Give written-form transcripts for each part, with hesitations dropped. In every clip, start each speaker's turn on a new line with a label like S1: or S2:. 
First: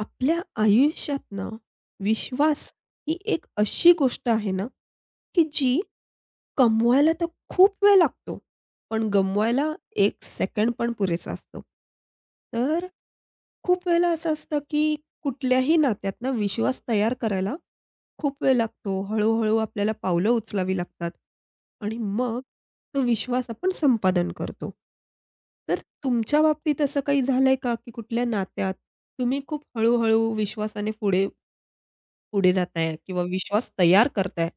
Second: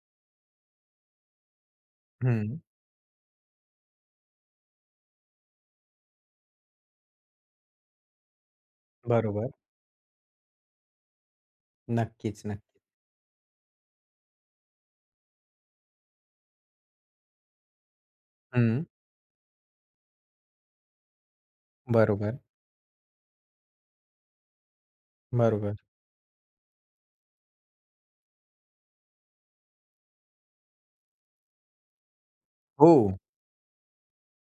S1: आपल्या आयुष्यात ना,
S2: हं.
S1: विश्वास ही एक अशी गोष्ट आहे ना, की जी कमवायला तर खूप वेळ लागतो, पण
S2: बरोबर.
S1: गमवायला एक सेकंड पण पुरेसा असतो.
S2: नक्कीच, नक्कीच.
S1: तर खूप वेळेला असं असतं, की कुठल्याही नात्यातनं विश्वास तयार करायला खूप वेळ
S2: हं.
S1: लागतो. हळू-हळू आपल्याला पावलं उचलावी लागतात आणि
S2: बरोबर,
S1: मग तो विश्वास आपण संपादन करतो.
S2: बरोबर.
S1: तर तुमच्या बाबतीत असं काही झालंय का, की कुठल्या नात्यात तुम्ही खूप हळू-हळू विश्वासाने पुढे पुढे
S2: हो.
S1: जाताय किंवा विश्वास तयार करताय.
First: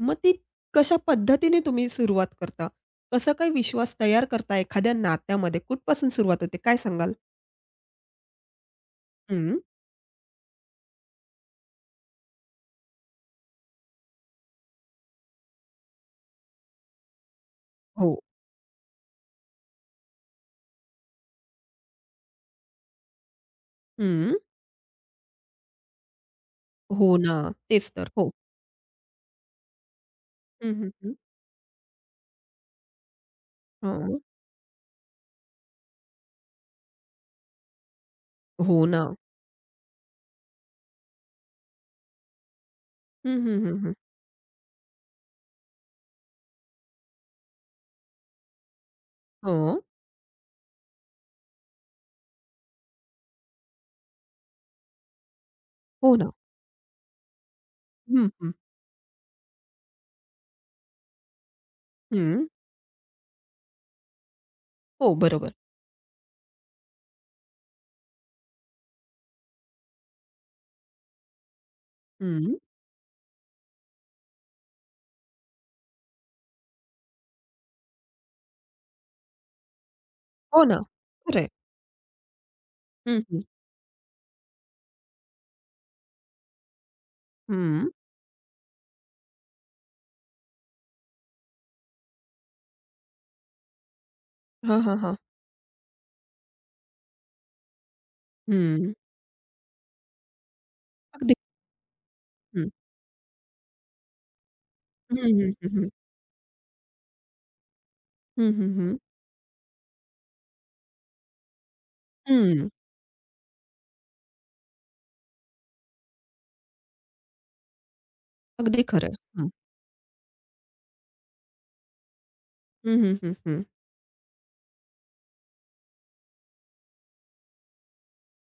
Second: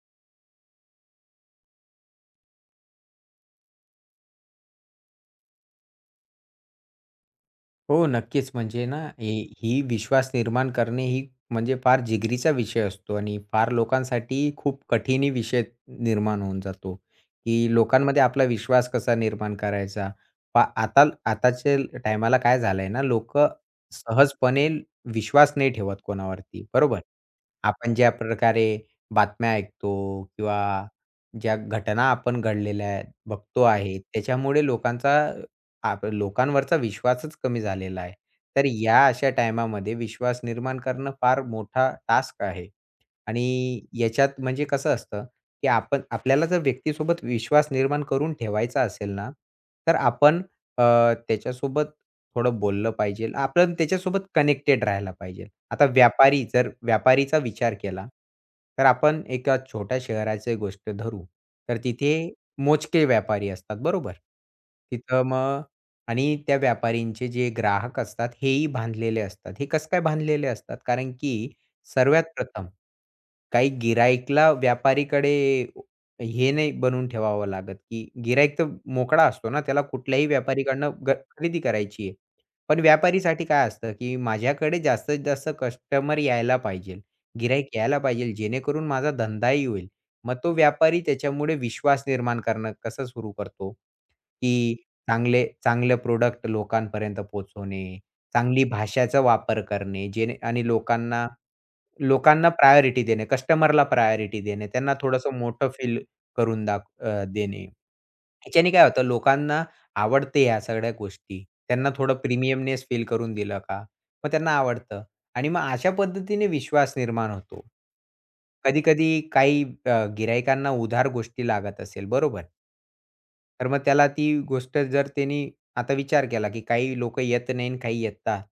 S1: मग ती कशा पद्धतीने तुम्ही सुरुवात करता? कसं काही विश्वास तयार करता एखाद्या नात्यामध्ये? कुठपासून सुरुवात होते? काय सांगाल?
S2: हो, नक्कीच. म्हणजे ना, ही
S1: हं.
S2: ही विश्वास निर्माण करणे ही म्हणजे फार जिगरीचा विषय असतो आणि फार लोकांसाठी खूप कठीणही विषय निर्माण होऊन जातो, की
S1: हो.
S2: लोकांमध्ये आपला विश्वास कसा निर्माण करायचा. आता आताच्या टायमाला काय झालंय ना, लोक
S1: हं.
S2: सहजपणे विश्वास नाही ठेवत कोणावरती, बरोबर?
S1: हो ना. तेच
S2: आपण
S1: तर.
S2: ज्या
S1: हो.
S2: प्रकारे बातम्या ऐकतो किंवा
S1: हं, हं, हं.
S2: ज्या घटना आपण घडलेल्या आहेत, बघतो आहे,
S1: हां.
S2: त्याच्यामुळे लोकांचा लोकांवरचा विश्वासच कमी झालेला आहे. तर
S1: हो ना.
S2: या अशा टायमामध्ये विश्वास निर्माण करणं फार मोठा टास्क आहे.
S1: हं, हं, हं,
S2: आणि
S1: हं.
S2: याच्यात म्हणजे कसं असतं, की आपण आपल्याला जर व्यक्तीसोबत विश्वास निर्माण करून ठेवायचा असेल ना,
S1: हो.
S2: तर आपण अ, त्याच्यासोबत थोडं बोललं पाहिजे. आपण त्याच्यासोबत कनेक्टेड राहायला पाहिजे. आता
S1: हो ना.
S2: जर व्यापारीचा विचार केला,
S1: हं, हं.
S2: तर आपण एका छोट्या शहराची गोष्ट धरू, तर तिथे
S1: हं.
S2: मोजके व्यापारी असतात, बरोबर?
S1: हो,
S2: तिथं
S1: बरोबर.
S2: मग आणि त्या व्यापारींचे जे ग्राहक असतात, हेही बांधलेले असतात. हे कसं काय बांधलेले असतात? कारण की सर्वात
S1: हं.
S2: प्रथम काही गिराईकला व्यापारीकडे हे नाही बनवून ठेवावं लागत, की गिराईक तर मोकळा असतो ना, त्याला कुठल्याही
S1: हो ना.
S2: व्यापारीकडनं
S1: खरं आहे.
S2: खरेदी करायची आहे. पण
S1: हं, हं.
S2: व्यापारीसाठी काय असतं, की माझ्याकडे जास्तीत जास्त कस्टमर यायला पाहिजेल, गिराईक
S1: हं.
S2: यायला पाहिजेल, जेणेकरून माझा धंदाही होईल. मग तो व्यापारी त्याच्यामुळे विश्वास निर्माण करणं कसं सुरू करतो, की
S1: हां, हां, हां.
S2: चांगलं प्रॉडक्ट लोकांपर्यंत पोहोचवणे, चांगली
S1: हं.
S2: भाषेचा वापर करणे, जेणे आणि लोकांना
S1: अगदी.
S2: लोकांना
S1: हं.
S2: प्रायोरिटी देणे, कस्टमरला प्रायोरिटी देणे, त्यांना
S1: हं,
S2: थोडंसं
S1: हं,
S2: मोठं
S1: हं, हं.
S2: फील करून देणे.
S1: हं,
S2: ह्याच्याने
S1: हं,
S2: काय
S1: हं.
S2: होतं लोकांना आवडते ह्या सगळ्या गोष्टी. त्यांना थोडं
S1: हं.
S2: प्रीमियमनेस फील करून दिलं का, मग त्यांना आवडतं आणि मग अशा पद्धतीने विश्वास निर्माण होतो.
S1: अगदी खरं
S2: कधी-कधी
S1: आहे. हं.
S2: काही गिरायकांना उधार गोष्टी लागत असेल, बरोबर?
S1: हं, हं, हं, हं.
S2: तर मग त्याला ती गोष्ट जर त्यांनी आता विचार केला, की काही लोकं येत नाही आणि काही येतात.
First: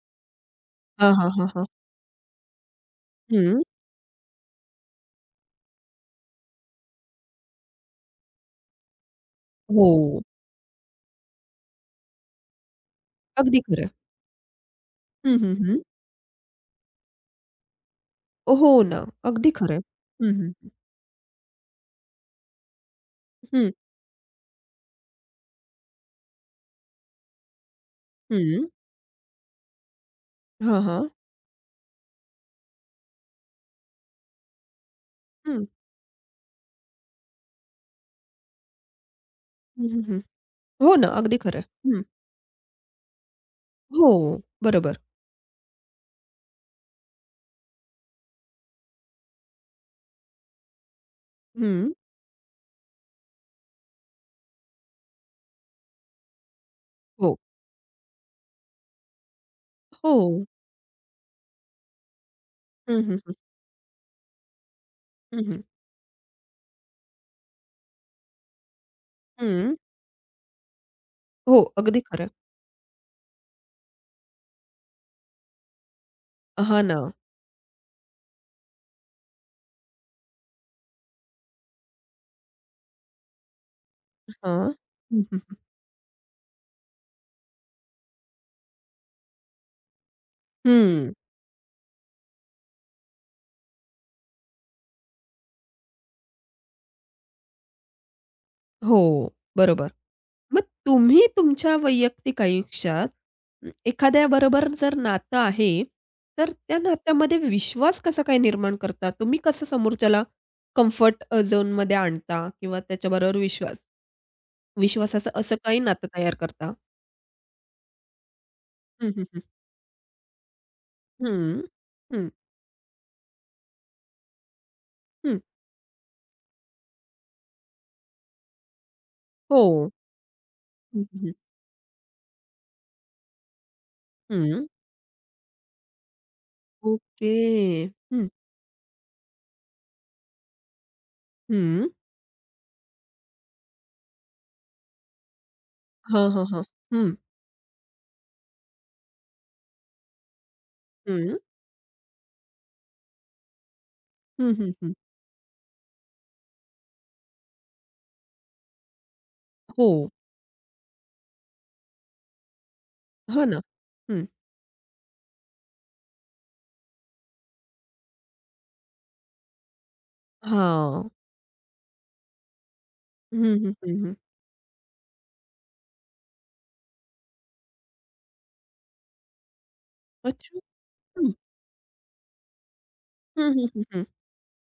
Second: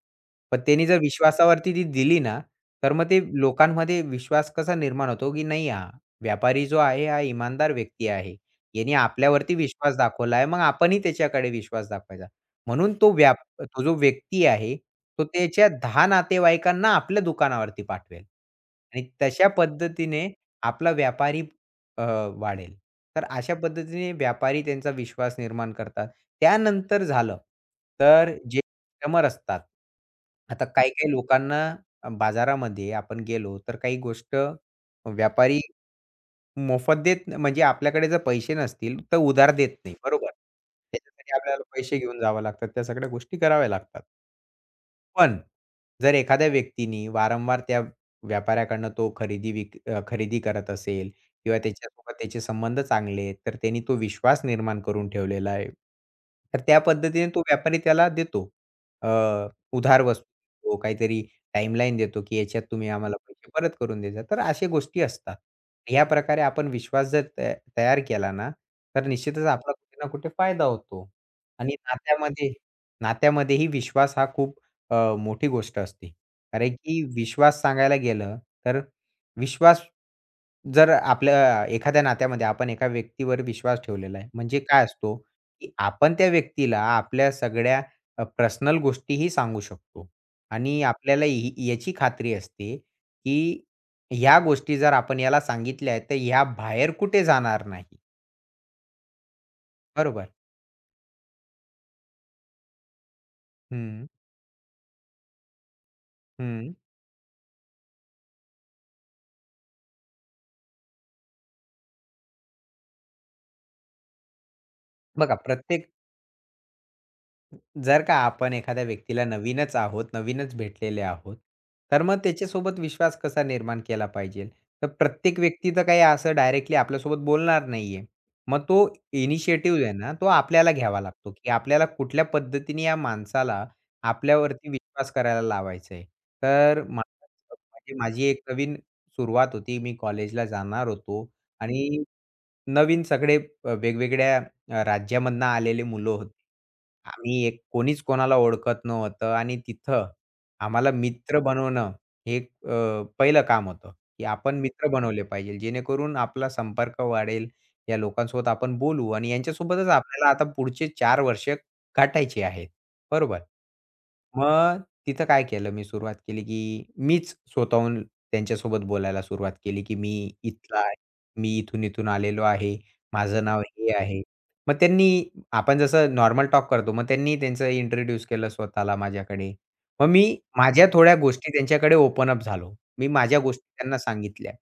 S2: पण त्यांनी जर
S1: हां, हां, हां, हां.
S2: विश्वासावरती ती दिली ना, तर मग ते
S1: हं.
S2: लोकांमध्ये विश्वास कसा निर्माण होतो, की नाही हा व्यापारी जो आहे, हा इमानदार व्यक्ती आहे. याने आपल्यावरती विश्वास
S1: हो.
S2: दाखवलाय, मग आपणही त्याच्याकडे विश्वास दाखवायचा. म्हणून
S1: अगदी खरं
S2: तो
S1: आहे.
S2: जो व्यक्ती आहे, तो
S1: हं, हं,
S2: त्याच्या
S1: हं.
S2: 10 नातेवाईकांना आपल्या दुकानावरती पाठवेल
S1: हो ना.
S2: आणि तशा
S1: अगदी खरं आहे.
S2: पद्धतीने
S1: हं, हं.
S2: आपला व्यापारी अ, वाढेल. तर अशा
S1: हं.
S2: पद्धतीने व्यापारी त्यांचा विश्वास निर्माण करतात. त्यानंतर झालं, तर जे
S1: हं.
S2: कस्टमर असतात. आता
S1: हां, हां.
S2: काही-काही लोकांना बाजारामध्ये आपण गेलो, तर काही गोष्ट व्यापारी
S1: हं.
S2: मोफत म्हणजे आपल्याकडे जर पैसे नसतील, तर उधार देत
S1: हं,
S2: नाही.
S1: हं, हं.
S2: बरोबर.
S1: हो ना.
S2: त्याच्यासाठी
S1: अगदी खरं
S2: आपल्याला
S1: आहे.
S2: पैसे
S1: हं.
S2: घेऊन जावं लागतात. त्या सगळ्या गोष्टी कराव्या लागतात.
S1: हो. बरोबर.
S2: पण जर एखाद्या व्यक्तीनी वारंवार त्या व्यापाऱ्याकडनं तो खरेदी करत असेल किंवा
S1: हं.
S2: त्याच्यासोबत त्याचे संबंध चांगले आहेत, तर त्यांनी तो विश्वास निर्माण करून ठेवलेला आहे. तर त्या पद्धतीने
S1: हो.
S2: तो व्यापारी त्याला देतो. अ, उधार
S1: हो.
S2: वस्तू देतो, काहीतरी टाईमलाईन देतो, की याच्यात तुम्ही
S1: हं,
S2: आम्हाला
S1: हं, हं.
S2: पैसे परत करून द्यायचा. तर अशा गोष्टी असतात.
S1: हं, हं.
S2: या प्रकारे आपण विश्वास जर तयार केला ना, तर निश्चितच आपला
S1: हं.
S2: कुठे ना कुठे फायदा होतो.
S1: हो,
S2: आणि
S1: अगदी खरं आहे.
S2: नात्यामध्येही विश्वास हा खूप मोठी गोष्ट असते. कारण
S1: हां ना.
S2: की विश्वास सांगायला गेलं, तर विश्वास जर आपल्या एखाद्या नात्यामध्ये आपण एका व्यक्तीवर विश्वास ठेवलेला आहे, म्हणजे
S1: हां.
S2: काय असतो,
S1: हं, हं, हं.
S2: की आपण त्या व्यक्तीला आपल्या सगळ्या पर्सनल गोष्टीही सांगू शकतो. आणि
S1: हं.
S2: आपल्याला ही याची खात्री असते, की ह्या गोष्टी जर आपण याला सांगितल्या आहेत, तर ह्या बाहेर कुठे जाणार नाही.
S1: हो, बरोबर.
S2: बरोबर.
S1: मग तुम्ही तुमच्या वैयक्तिक आयुष्यात
S2: हं,
S1: एखाद्याबरोबर जर नातं आहे, तर
S2: हं.
S1: त्या नात्यामध्ये विश्वास कसा काय निर्माण करता? तुम्ही कसं समोरच्याला कम्फर्ट झोनमध्ये आणता किंवा त्याच्याबरोबर विश्वासाचं
S2: बघा
S1: असं काही नातं तयार करता?
S2: जर का आपण एखाद्या
S1: हं,
S2: व्यक्तीला
S1: हं, हं.
S2: नवीनच आहोत, नवीनच भेटलेले आहोत,
S1: हं.
S2: तर मग
S1: हं,
S2: त्याच्यासोबत विश्वास कसा निर्माण केला पाहिजे? तर
S1: हं.
S2: प्रत्येक व्यक्ती तर काही असं डायरेक्टली आपल्यासोबत बोलणार नाहीये. मग तो
S1: हो.
S2: इनिशिएटिव्ह आहे ना, तो आपल्याला
S1: हं,
S2: घ्यावा
S1: हं,
S2: लागतो,
S1: हं.
S2: की आपल्याला कुठल्या पद्धतीने या माणसाला
S1: हं.
S2: आपल्यावरती विश्वास करायला लावायचा आहे. तर
S1: ओके.
S2: म्हणजे माझी
S1: हं,
S2: एक नवीन सुरुवात होती. मी कॉलेजला जाणार होतो
S1: हं.
S2: आणि नवीन सगळे वेगवेगळ्या राज्यामधनं आलेली मुलं
S1: हां,
S2: होती.
S1: हां, हां. हं,
S2: आम्ही एक कोणीच कोणाला ओळखत नव्हतं आणि तिथं आम्हाला
S1: हं.
S2: मित्र बनवणं हे एक पहिलं काम होतं, की
S1: हं,
S2: आपण
S1: हं,
S2: मित्र
S1: हं.
S2: बनवले पाहिजे जेणेकरून आपला संपर्क वाढेल. या लोकांसोबत आपण बोलू आणि यांच्यासोबतच
S1: हो.
S2: आपल्याला आता पुढचे 4 वर्ष गाठायची आहेत. बरोबर.
S1: हो ना. हं.
S2: मग तिथं काय केलं मी सुरुवात केली, की मीच स्वतःहून त्यांच्यासोबत बोलायला सुरुवात केली, की मी इथला आहे.
S1: हां.
S2: मी इथून-इथून आलेलो आहे.
S1: हं,
S2: माझं नाव
S1: हं,
S2: हे
S1: हं, हं.
S2: आहे. मग त्यांनी आपण जसं नॉर्मल टॉक करतो, मग त्यांनी त्यांचं इंट्रोड्यूस केलं स्वतःला माझ्याकडे. मग मी
S1: अच्छा.
S2: माझ्या थोड्या
S1: हं.
S2: गोष्टी त्यांच्याकडे ओपन अप झालो. मी माझ्या
S1: हं, हं,
S2: गोष्टी
S1: हं,
S2: त्यांना
S1: हं.
S2: सांगितल्या.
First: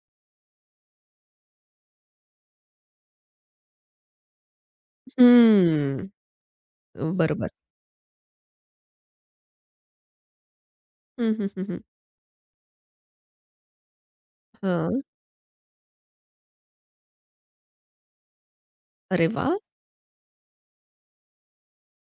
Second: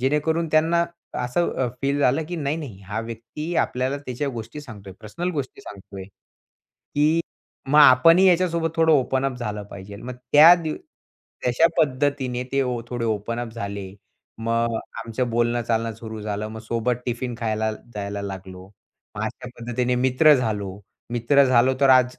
S2: जेणेकरून त्यांना असं फील झालं, की नाही, नाही हा व्यक्ती आपल्याला त्याच्या गोष्टी सांगतोय, पर्सनल गोष्टी सांगतोय,
S1: हं.
S2: की
S1: बरोबर.
S2: मग आपणही याच्यासोबत थोडं ओपन अप झालं पाहिजे. मग त्या दिव
S1: हं, हं, हं,
S2: तशा
S1: हं.
S2: पद्धतीने ते थोडे ओपन अप झाले. मग
S1: हां.
S2: आमचं बोलणं-चालणं सुरू झालं. मग सोबत टिफिन खायला जायला लागलो.
S1: अरे
S2: अशा
S1: वाह!
S2: पद्धतीने मित्र झालो. मित्र झालो तर आज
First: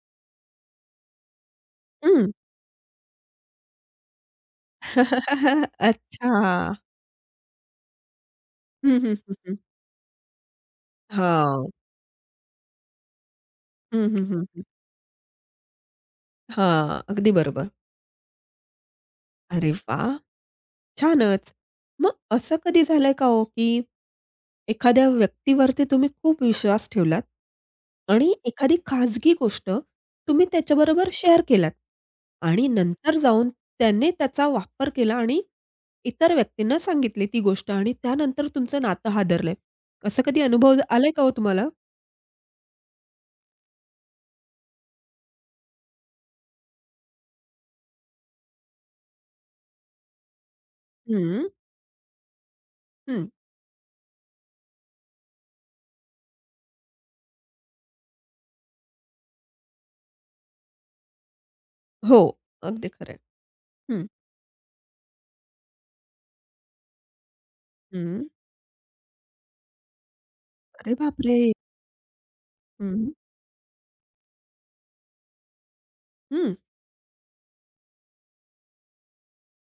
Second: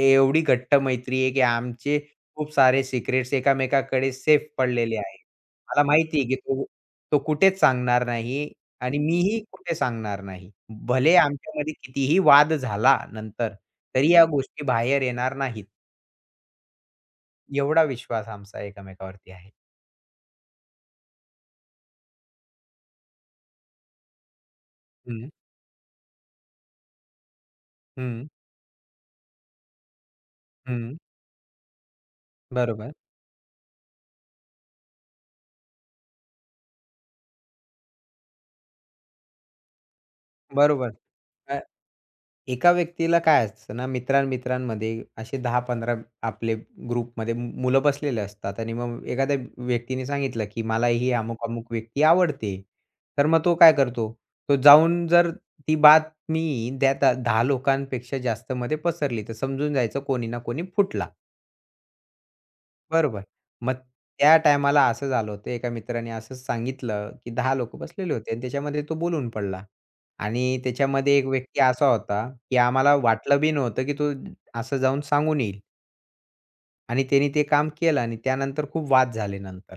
S2: एवढी घट्ट मैत्री आहे, की आमचे
S1: हं.
S2: खूप सारे सिक्रेट्स एकामेकाकडे सेफ पडलेले आहेत. मला माहिती आहे, की तो
S1: अच्छा.
S2: तो कुठेच सांगणार नाही आणि
S1: हं, हं, हं,
S2: मीही
S1: हं.
S2: कुठे सांगणार नाही. भले
S1: हां.
S2: आमच्यामध्ये कितीही वाद झाला नंतर,
S1: हं,
S2: तरी
S1: हं,
S2: या
S1: हं, हं.
S2: गोष्टी बाहेर येणार नाहीत.
S1: हां. अगदी बरोबर.
S2: एवढा विश्वास आमचा एकमेकावरती आहे.
S1: अरे वाह! छानच. मग असं कधी झालंय का हो, की एखाद्या
S2: हं,
S1: व्यक्तीवरती तुम्ही खूप विश्वास ठेवलात
S2: हं,
S1: आणि एखादी खाजगी गोष्ट तुम्ही
S2: हं.
S1: त्याच्याबरोबर शेअर केलात आणि
S2: बरोबर,
S1: नंतर जाऊन त्याने त्याचा वापर केला आणि इतर व्यक्तींना सांगितली ती गोष्ट आणि त्यानंतर तुमचं नातं हादरलंय. असा कधी अनुभव
S2: बरोबर.
S1: आलाय का हो तुम्हाला?
S2: एका व्यक्तीला काय असतं ना, मित्रां-मित्रांमध्ये असे 10-15 आपले ग्रुपमध्ये मुलं बसलेले असतात आणि मग एखाद्या व्यक्तीने सांगितलं, की मला ही
S1: हं,
S2: अमुक-अमुक व्यक्ती आवडते. तर
S1: हं.
S2: मग तो काय करतो? तो जाऊन जर ती बातमी त्या 10 लोकांपेक्षा जास्तमध्ये पसरली, तर समजून जायचं कोणी ना कोणी फुटला.
S1: हो, अगदी खरं आहे.
S2: बरोबर. मग
S1: हं,
S2: त्या टायमाला असं झालं होतं, एका मित्राने असंच सांगितलं, की 10 लोक बसलेले होते आणि त्याच्यामध्ये तो बोलून पडला. आणि
S1: अरे
S2: त्याच्यामध्ये एक
S1: बापरे!
S2: व्यक्ती असा होता, की आम्हाला
S1: हं,
S2: वाटलं बी नव्हतं, की तो असं जाऊन सांगून येईल.
S1: हं.
S2: आणि त्यांनी ते काम केलं आणि त्यानंतर खूप वाद झाले नंतर.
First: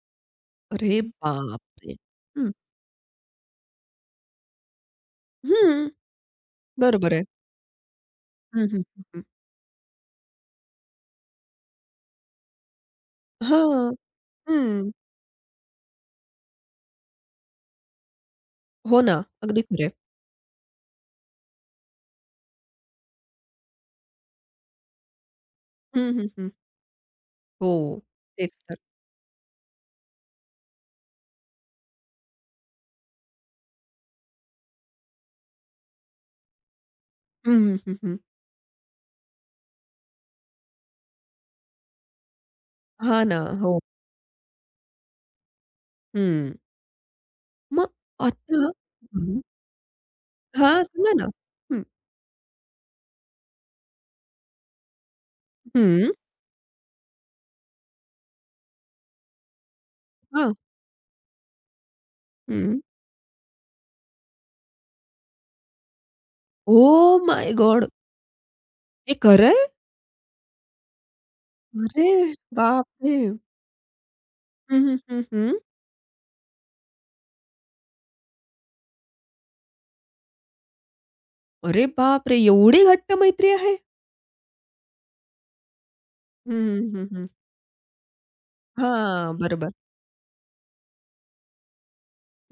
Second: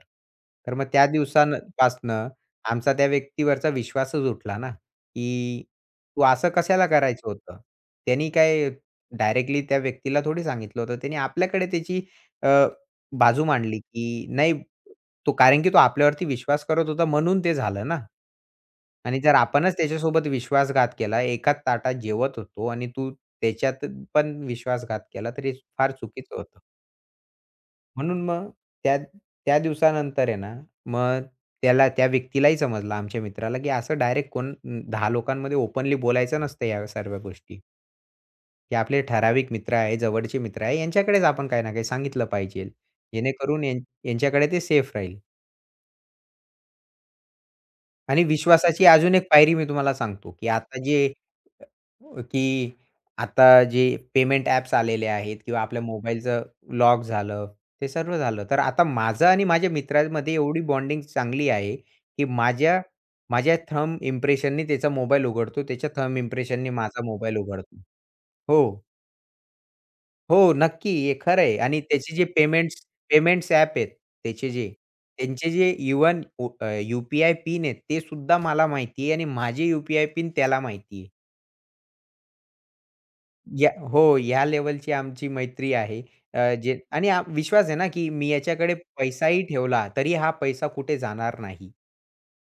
S2: तर मग
S1: अरे
S2: त्या दिवसान
S1: बापरे!
S2: पासनं
S1: हं,
S2: आमचा त्या व्यक्तीवरचा विश्वासच उठला ना, की
S1: हं.
S2: "तू असं कशाला
S1: बरोबर आहे.
S2: करायचं होतं?" त्यांनी
S1: हं,
S2: काय
S1: हं, हं, हं.
S2: डायरेक्टली त्या व्यक्तीला थोडी सांगितलं होतं. त्यांनी आपल्याकडे त्याची अ, बाजू मांडली,
S1: हां.
S2: की नाही
S1: हं.
S2: तो कारण की तो आपल्यावरती विश्वास करत होता म्हणून ते झालं ना
S1: हो ना.
S2: आणि जर
S1: अगदी
S2: आपणच
S1: खरं आहे.
S2: त्याच्यासोबत विश्वासघात केला, एकाच ताटात जेवत होतो आणि तू त्याच्यात पण विश्वासघात केला, तर हे फार
S1: हं, हं,
S2: चुकीचं
S1: हं.
S2: होतं.
S1: हो.
S2: म्हणून मग
S1: तेच तर.
S2: त्या त्या दिवसानंतर आहे ना, मग त्याला त्या व्यक्तीलाही समजलं आमच्या मित्राला, की असं डायरेक्ट कोण 10 लोकांमध्ये ओपनली बोलायचं नसतं या सर्व
S1: हं,
S2: गोष्टी,
S1: हं, हं, हं.
S2: की आपले ठराविक मित्र आहे, जवळचे मित्र आहे, यांच्याकडेच आपण काही ना काही सांगितलं पाहिजे.
S1: हां ना.
S2: जेणेकरून
S1: हो.
S2: यांच्याकडे ते सेफ राहील.
S1: हं. मग
S2: आणि
S1: आता
S2: विश्वासाची अजून एक
S1: हं.
S2: पायरी मी तुम्हाला सांगतो, की आता
S1: हां,
S2: जे
S1: सांगा ना? हं,
S2: हो, की आता जे पेमेंट ॲप्स आलेले आहेत किंवा आपल्या
S1: हं.
S2: मोबाईलचं लॉक झालं, ते सर्व झालं. तर आता माझं आणि माझ्या मित्रामध्ये
S1: हां.
S2: एवढी बॉन्डिंग चांगली आहे, की
S1: हं.
S2: माझ्या माझ्या थंब इम्प्रेशननी त्याचा मोबाईल उघडतो, त्याच्या थंब इम्प्रेशननी माझा
S1: ओह
S2: मोबाईल
S1: माय
S2: उघडतो.
S1: गॉड!
S2: हो,
S1: हे खरं आहे?
S2: हो, नक्की. हे खरं आहे आणि
S1: अरे
S2: त्याचे जे पेमेंट्स
S1: बापरे!
S2: पेमेंट्स ॲप आहेत त्याचे जे,
S1: हं, हं, हं,
S2: त्यांचे
S1: हं.
S2: जे इव्हन यू-पी-आय पिन आहेत ते सुद्धा मला माहिती आहे आणि माझे यू-पी-आय पिन त्याला माहिती आहे.
S1: अरे बापरे! एवढी घट्ट मैत्री
S2: या
S1: आहे?
S2: हो, या लेव्हलची आमची मैत्री आहे. जे
S1: हं, हं,
S2: आणि
S1: हं,
S2: विश्वास आहे ना, की मी याच्याकडे
S1: हां,
S2: पैसाही
S1: बरोबर.
S2: ठेवला, तरी हा पैसा कुठे जाणार नाही.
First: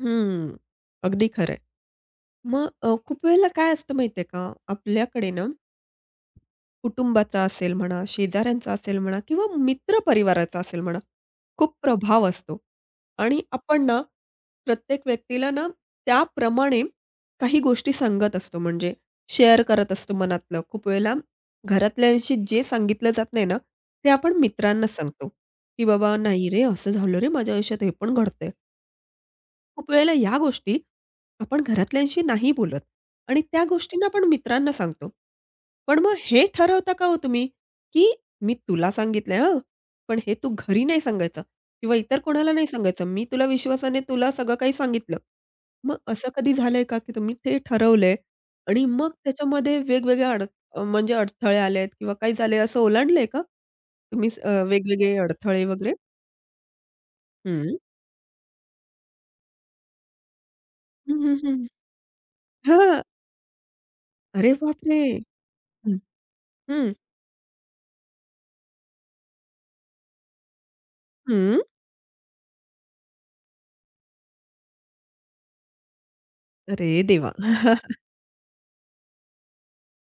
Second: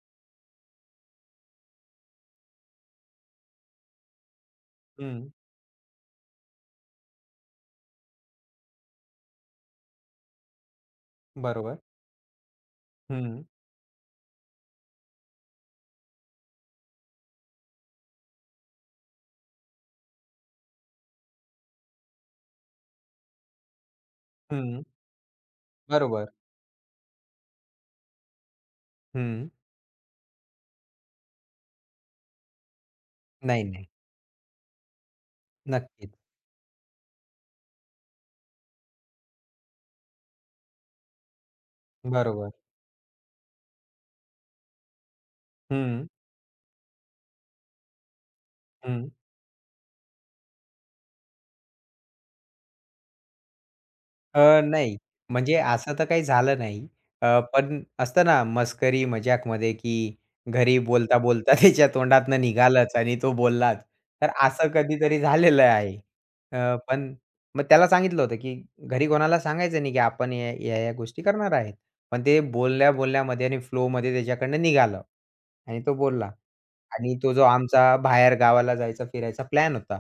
S1: हं. अगदी खरं आहे. मग खूप वेळेला काय असतं माहिती आहे का?
S2: हं,
S1: आपल्याकडे ना कुटुंबाचा असेल म्हणा, शेजाऱ्यांचा असेल म्हणा किंवा मित्र परिवाराचा असेल म्हणा, खूप
S2: बरोबर.
S1: प्रभाव असतो आणि
S2: हं,
S1: आपण ना, प्रत्येक व्यक्तीला ना, त्याप्रमाणे काही गोष्टी सांगत असतो म्हणजे शेअर करत असतो मनातलं. खूप वेळेला घरातल्यांशी जे सांगितलं जात नाही ना, ते आपण
S2: हं,
S1: मित्रांना सांगतो, की "बाबा
S2: बरोबर.
S1: नाही रे, असं झालं रे माझ्या आयुष्यात, हे पण घडतंय."
S2: हं.
S1: खूप वेळेला या गोष्टी आपण घरातल्यांशी नाही बोलत आणि त्या
S2: नाही, नाही.
S1: गोष्टींना आपण मित्रांना सांगतो. पण
S2: नक्कीच.
S1: मग हे ठरवता का हो तुम्ही, की "मी तुला सांगितलंय हं, पण हे तू घरी नाही सांगायचं किंवा इतर कोणाला
S2: बरोबर.
S1: नाही सांगायचं. मी तुला विश्वासाने तुला सगळं काही सांगितलं." मग
S2: हं,
S1: असं कधी झालंय का, की तुम्ही ते ठरवलंय आणि
S2: हं.
S1: मग त्याच्यामध्ये वेगवेगळ्या म्हणजे अडथळे आलेत किंवा काही झाले असं ओलांडलंय का? तुम्ही
S2: नाही.
S1: वेगवेगळे
S2: म्हणजे
S1: अडथळे वगैरे?
S2: असं तर काही झालं नाही.
S1: हं.
S2: पण असतं ना मस्करी मजाकमध्ये, की घरी
S1: हं, हं,
S2: बोलता-बोलता
S1: हं.
S2: त्याच्या तोंडातनं निघालंच
S1: हां.
S2: आणि तो बोललाच. तर
S1: अरे
S2: असं
S1: बापरे!
S2: कधीतरी झालेलं आहे.
S1: हं,
S2: पण मग त्याला सांगितलं होतं, की घरी कोणाला सांगायचं नाही, की आपण या-या गोष्टी करणार
S1: हं.
S2: आहेत. पण ते बोलल्या-बोलल्यामध्ये आणि फ्लोमध्ये त्याच्याकडनं निघालं आणि तो बोलला.
S1: अरे
S2: आणि
S1: देवा!
S2: तो जो आमचा बाहेर गावाला जायचा फिरायचा प्लॅन होता,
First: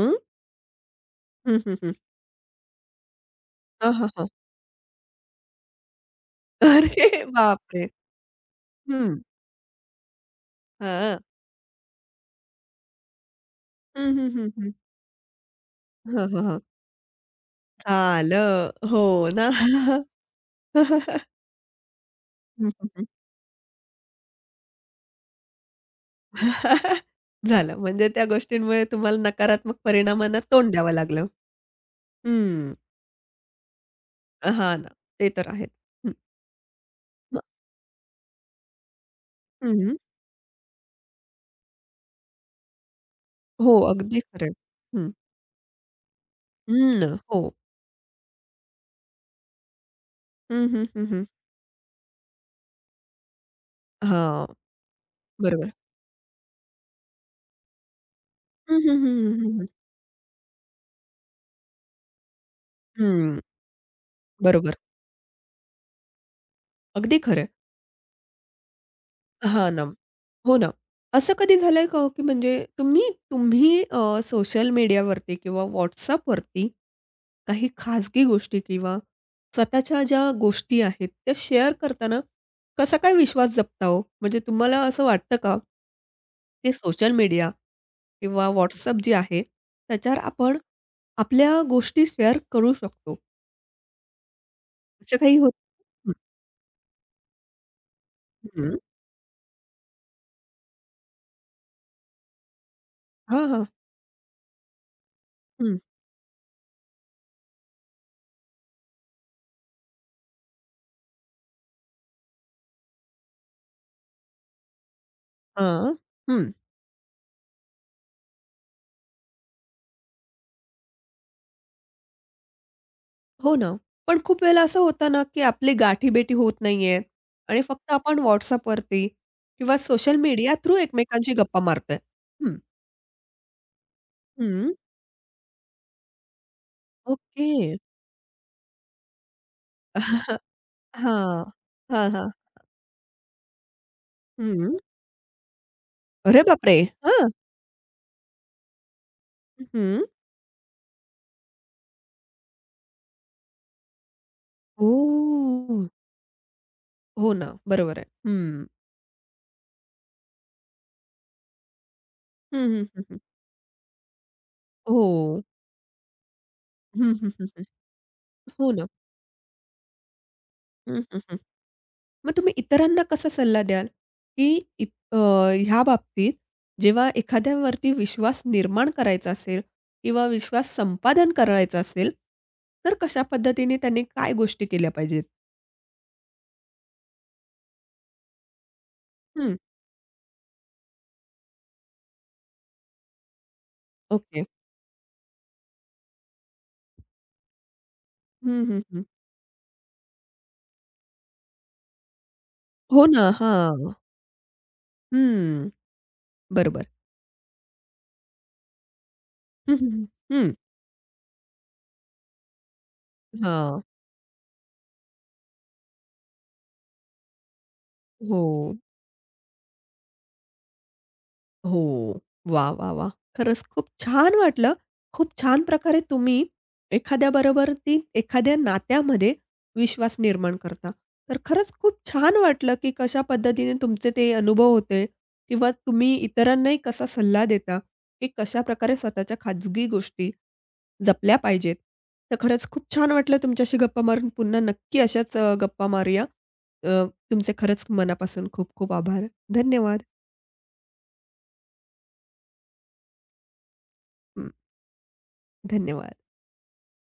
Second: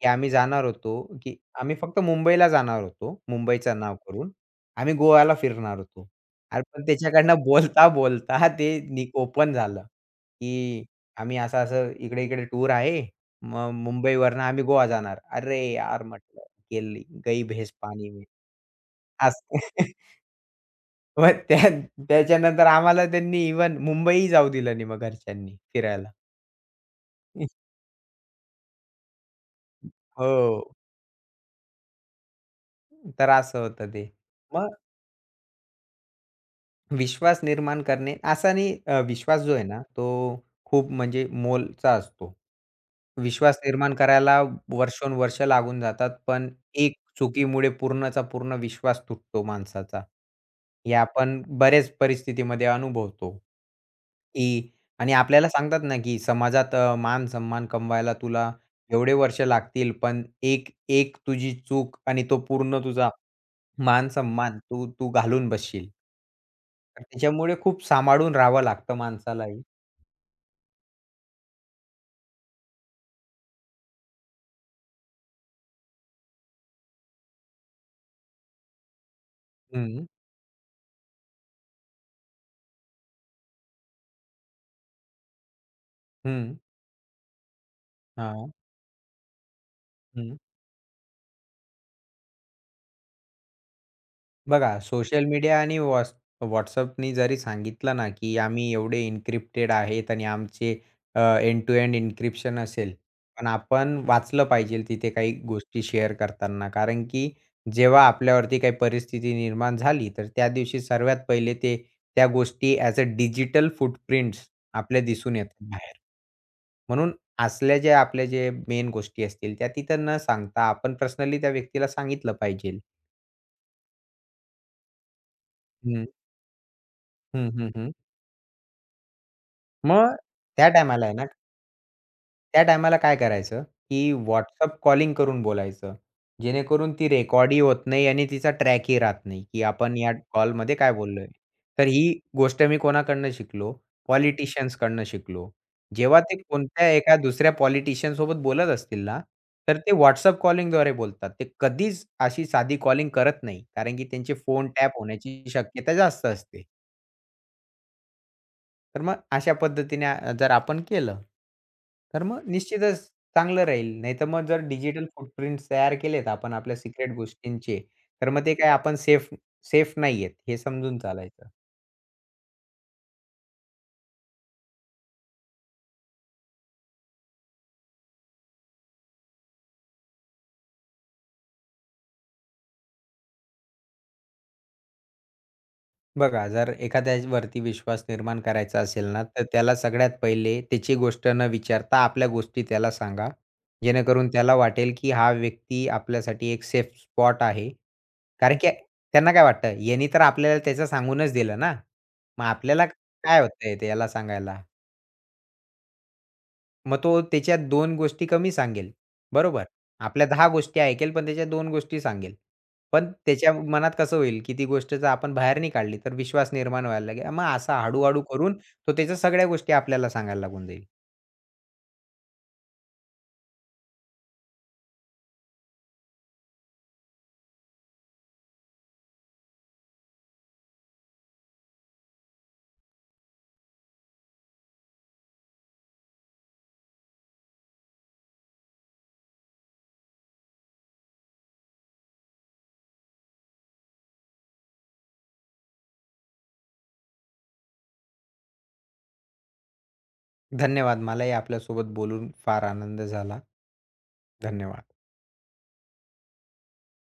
S2: की आम्ही जाणार होतो, की
S1: हं, हं,
S2: आम्ही
S1: हं.
S2: फक्त मुंबईला जाणार होतो, मुंबईचं
S1: हां,
S2: नाव
S1: हां, हां.
S2: करून. आम्ही गोव्याला फिरणार होतो. अरे पण
S1: अरे
S2: त्याच्याकडनं
S1: बापरे!
S2: बोलता-बोलता ते
S1: हं.
S2: ओपन झालं, की
S1: हां.
S2: आम्ही असं-असं इकडे-इकडे टूर आहे. मग
S1: हं, हं,
S2: मुंबईवरनं
S1: हं,
S2: आम्ही
S1: हं.
S2: गोवा जाणार. अरे यार!
S1: हां,
S2: म्हटलं
S1: हां, हां.
S2: गेली गयी भैस पाणी में.
S1: आलं. हो ना.
S2: असं मग त्या
S1: हं,
S2: त्याच्यानंतर
S1: हं, हं.
S2: आम्हाला त्यांनी इव्हन मुंबईही जाऊ दिलं नाही मग घरच्यांनी फिरायला.
S1: झालं. म्हणजे त्या गोष्टींमुळे तुम्हाला नकारात्मक परिणामांना तोंड
S2: हो.
S1: द्यावं लागलं. हं.
S2: तर असं होतं ते. मग?
S1: हां ना. ते तर आहेत. हं.
S2: विश्वास
S1: मग
S2: निर्माण करणे विश्वास जो आहे ना,
S1: हं.
S2: तो खूप म्हणजे मोलचा असतो. विश्वास
S1: हो,
S2: निर्माण
S1: अगदी
S2: करायला
S1: खरं आहे. हं.
S2: वर्षोनवर्ष लागून जातात, पण एक
S1: हं, हो.
S2: चुकीमुळे पूर्णचा पूर्ण विश्वास तुटतो माणसाचा.
S1: हं, हं,
S2: हे
S1: हं, हं.
S2: आपण बऱ्याच परिस्थितीमध्ये अनुभवतो, की
S1: हां.
S2: आणि आपल्याला
S1: बरोबर.
S2: सांगतात ना, की समाजात मान-सन्मान कमवायला तुला
S1: हं, हं,
S2: एवढे
S1: हं, हं,
S2: वर्ष
S1: हं, हं.
S2: लागतील, पण एक एक तुझी चूक आणि तो पूर्ण तुझा
S1: हं.
S2: मान-सन्मान
S1: बरोबर.
S2: तू तू घालून बसशील. आणि
S1: अगदी खरं आहे.
S2: त्याच्यामुळे खूप सांभाळून राहावं लागतं माणसालाही.
S1: हां ना. हो ना. असं कधी झालंय का हो, की म्हणजे तुम्ही तुम्ही अ, सोशल मीडियावरती किंवा WhatsAppवरती काही खाजगी गोष्टी किंवा स्वतःच्या
S2: हं,
S1: ज्या गोष्टी आहेत, त्या शेअर करताना कसा काय विश्वास जपता हो? म्हणजे तुम्हाला असं वाटतं का,
S2: हं.
S1: ते सोशल मीडिया किंवा
S2: हां,
S1: WhatsApp जे आहे, त्याच्यावर
S2: हं.
S1: आपण आपल्या गोष्टी शेअर करू शकतो.
S2: बघा
S1: असं
S2: सोशल
S1: काही होत
S2: मीडिया आणि
S1: हं,
S2: WhatsAppनी जरी सांगितलं ना, की आम्ही
S1: हं.
S2: एवढे एन्क्रिप्टेड आहेत आणि आमचे एंड टू एंड एन्क्रिप्शन असेल.
S1: हां,
S2: पण
S1: हां.
S2: आपण वाचलं पाहिजे तिथे काही
S1: हं.
S2: गोष्टी शेअर करताना. कारण की जेव्हा आपल्यावरती काही परिस्थिती निर्माण झाली, तर त्या दिवशी सर्वात पहिले ते त्या गोष्टी ॲज अ डिजिटल फुटप्रिंट्स आपल्या दिसून येतात
S1: हां. हं.
S2: म्हणून असल्या ज्या आपल्या जे मेन गोष्टी असतील त्या तिथं न सांगता आपण पर्सनली त्या व्यक्तीला सांगितलं पाहिजे.
S1: हो ना. पण खूप वेळेला असं होतं ना, की आपली
S2: हं.
S1: गाठीभेटी होत नाहीये
S2: हं,
S1: आणि
S2: हं, हं.
S1: फक्त आपण WhatsAppवरती किंवा
S2: मग
S1: सोशल मीडिया
S2: त्या
S1: थ्रू
S2: टायमाला आहे ना
S1: एकमेकांशी गप्पा मारतोय. हं,
S2: त्या टायमाला काय करायचं, की
S1: हं.
S2: WhatsApp कॉलिंग करून बोलायचं. जेणेकरून ती
S1: ओके.
S2: रेकॉर्डही होत नाही आणि तिचा ट्रॅकही राहत नाही, की आपण या कॉलमध्ये काय बोललोय.
S1: हां.
S2: तर
S1: हां,
S2: ही
S1: हां.
S2: गोष्ट मी कोणाकडनं शिकलो?
S1: हं.
S2: पॉलिटिशियन्सकडनं शिकलो. जेव्हा ते
S1: अरे बापरे!
S2: कोणत्या एका
S1: हां.
S2: दुसऱ्या पॉलिटिशियनसोबत बोलत असतील ना, तर ते
S1: हं.
S2: WhatsApp कॉलिंगद्वारे बोलतात. ते कधीच अशी साधी कॉलिंग करत नाही. कारण की त्यांचे फोन टॅप होण्याची
S1: ओह!
S2: शक्यता जास्त असते.
S1: हो ना. बरोबर आहे. हं.
S2: तर मग अशा पद्धतीने जर आपण केलं, तर मग
S1: हं, हं,
S2: निश्चितच
S1: हं, हं.
S2: चांगलं राहील. नाहीतर मग जर
S1: हो.
S2: डिजिटल फूटप्रिंट तयार केलेत आपण आपल्या
S1: हं,
S2: सिक्रेट
S1: हं, हं, हं.
S2: गोष्टींचे, तर मग ते काय
S1: हो ना.
S2: आपण सेफ सेफ नाहीयेत हे समजून
S1: हं, हं, हं.
S2: चालायचं.
S1: मग तुम्ही इतरांना कसा सल्ला द्याल? की ह्या बाबतीत जेव्हा एखाद्यावरती विश्वास निर्माण करायचा असेल किंवा विश्वास संपादन करायचा असेल, तर कशा पद्धतीने त्यांनी काय गोष्टी केल्या पाहिजेत?
S2: बघा, जर एखाद्यावरती विश्वास निर्माण करायचा असेल ना, तर
S1: हं,
S2: त्याला सगळ्यात पहिले त्याची गोष्ट न विचारता आपल्या गोष्टी त्याला सांगा. जेणेकरून
S1: ओके.
S2: त्याला वाटेल, की हा व्यक्ती आपल्यासाठी एक सेफ स्पॉट आहे. कारण
S1: हं,
S2: की
S1: हं, हं.
S2: त्यांना काय वाटतं, यानी तर आपल्याला त्याचं सांगूनच दिलं ना. मग आपल्याला
S1: हो ना.
S2: काय होतंय
S1: हां.
S2: त्याला सांगायला?
S1: हं. बरोबर.
S2: मग तो त्याच्यात 2 गोष्टी कमी सांगेल. बरोबर.
S1: हं, हं, हं.
S2: आपल्या 10
S1: हं.
S2: गोष्टी ऐकेल, पण त्याच्या 2 गोष्टी सांगेल. पण त्याच्या
S1: हां.
S2: मनात कसं होईल, की ती गोष्ट जर आपण बाहेर नाही काढली, तर विश्वास निर्माण व्हायला लागेल. मग असा हळू-हळू
S1: हो.
S2: करून तो त्याच्या सगळ्या गोष्टी आपल्याला सांगायला लागून जाईल.
S1: हो. वाह, वाह, वाह! खरंच खूप छान वाटलं. खूप छान प्रकारे तुम्ही एखाद्याबरोबर ती एखाद्या नात्यामध्ये विश्वास निर्माण करता. तर खरंच खूप छान वाटलं, की कशा पद्धतीने तुमचे ते अनुभव होते किंवा तुम्ही इतरांनाही कसा सल्ला देता, की कशाप्रकारे स्वतःच्या खाजगी गोष्टी जपल्या पाहिजेत. तर खरंच खूप छान वाटलं तुमच्याशी गप्पा मारून. पुन्हा नक्की अशाच गप्पा मारूया. अ, तुमचे खरंच मनापासून खूप खूप आभार. धन्यवाद.
S2: धन्यवाद. मलाही आपल्यासोबत बोलून फार आनंद झाला.
S1: हं,
S2: धन्यवाद.
S1: धन्यवाद.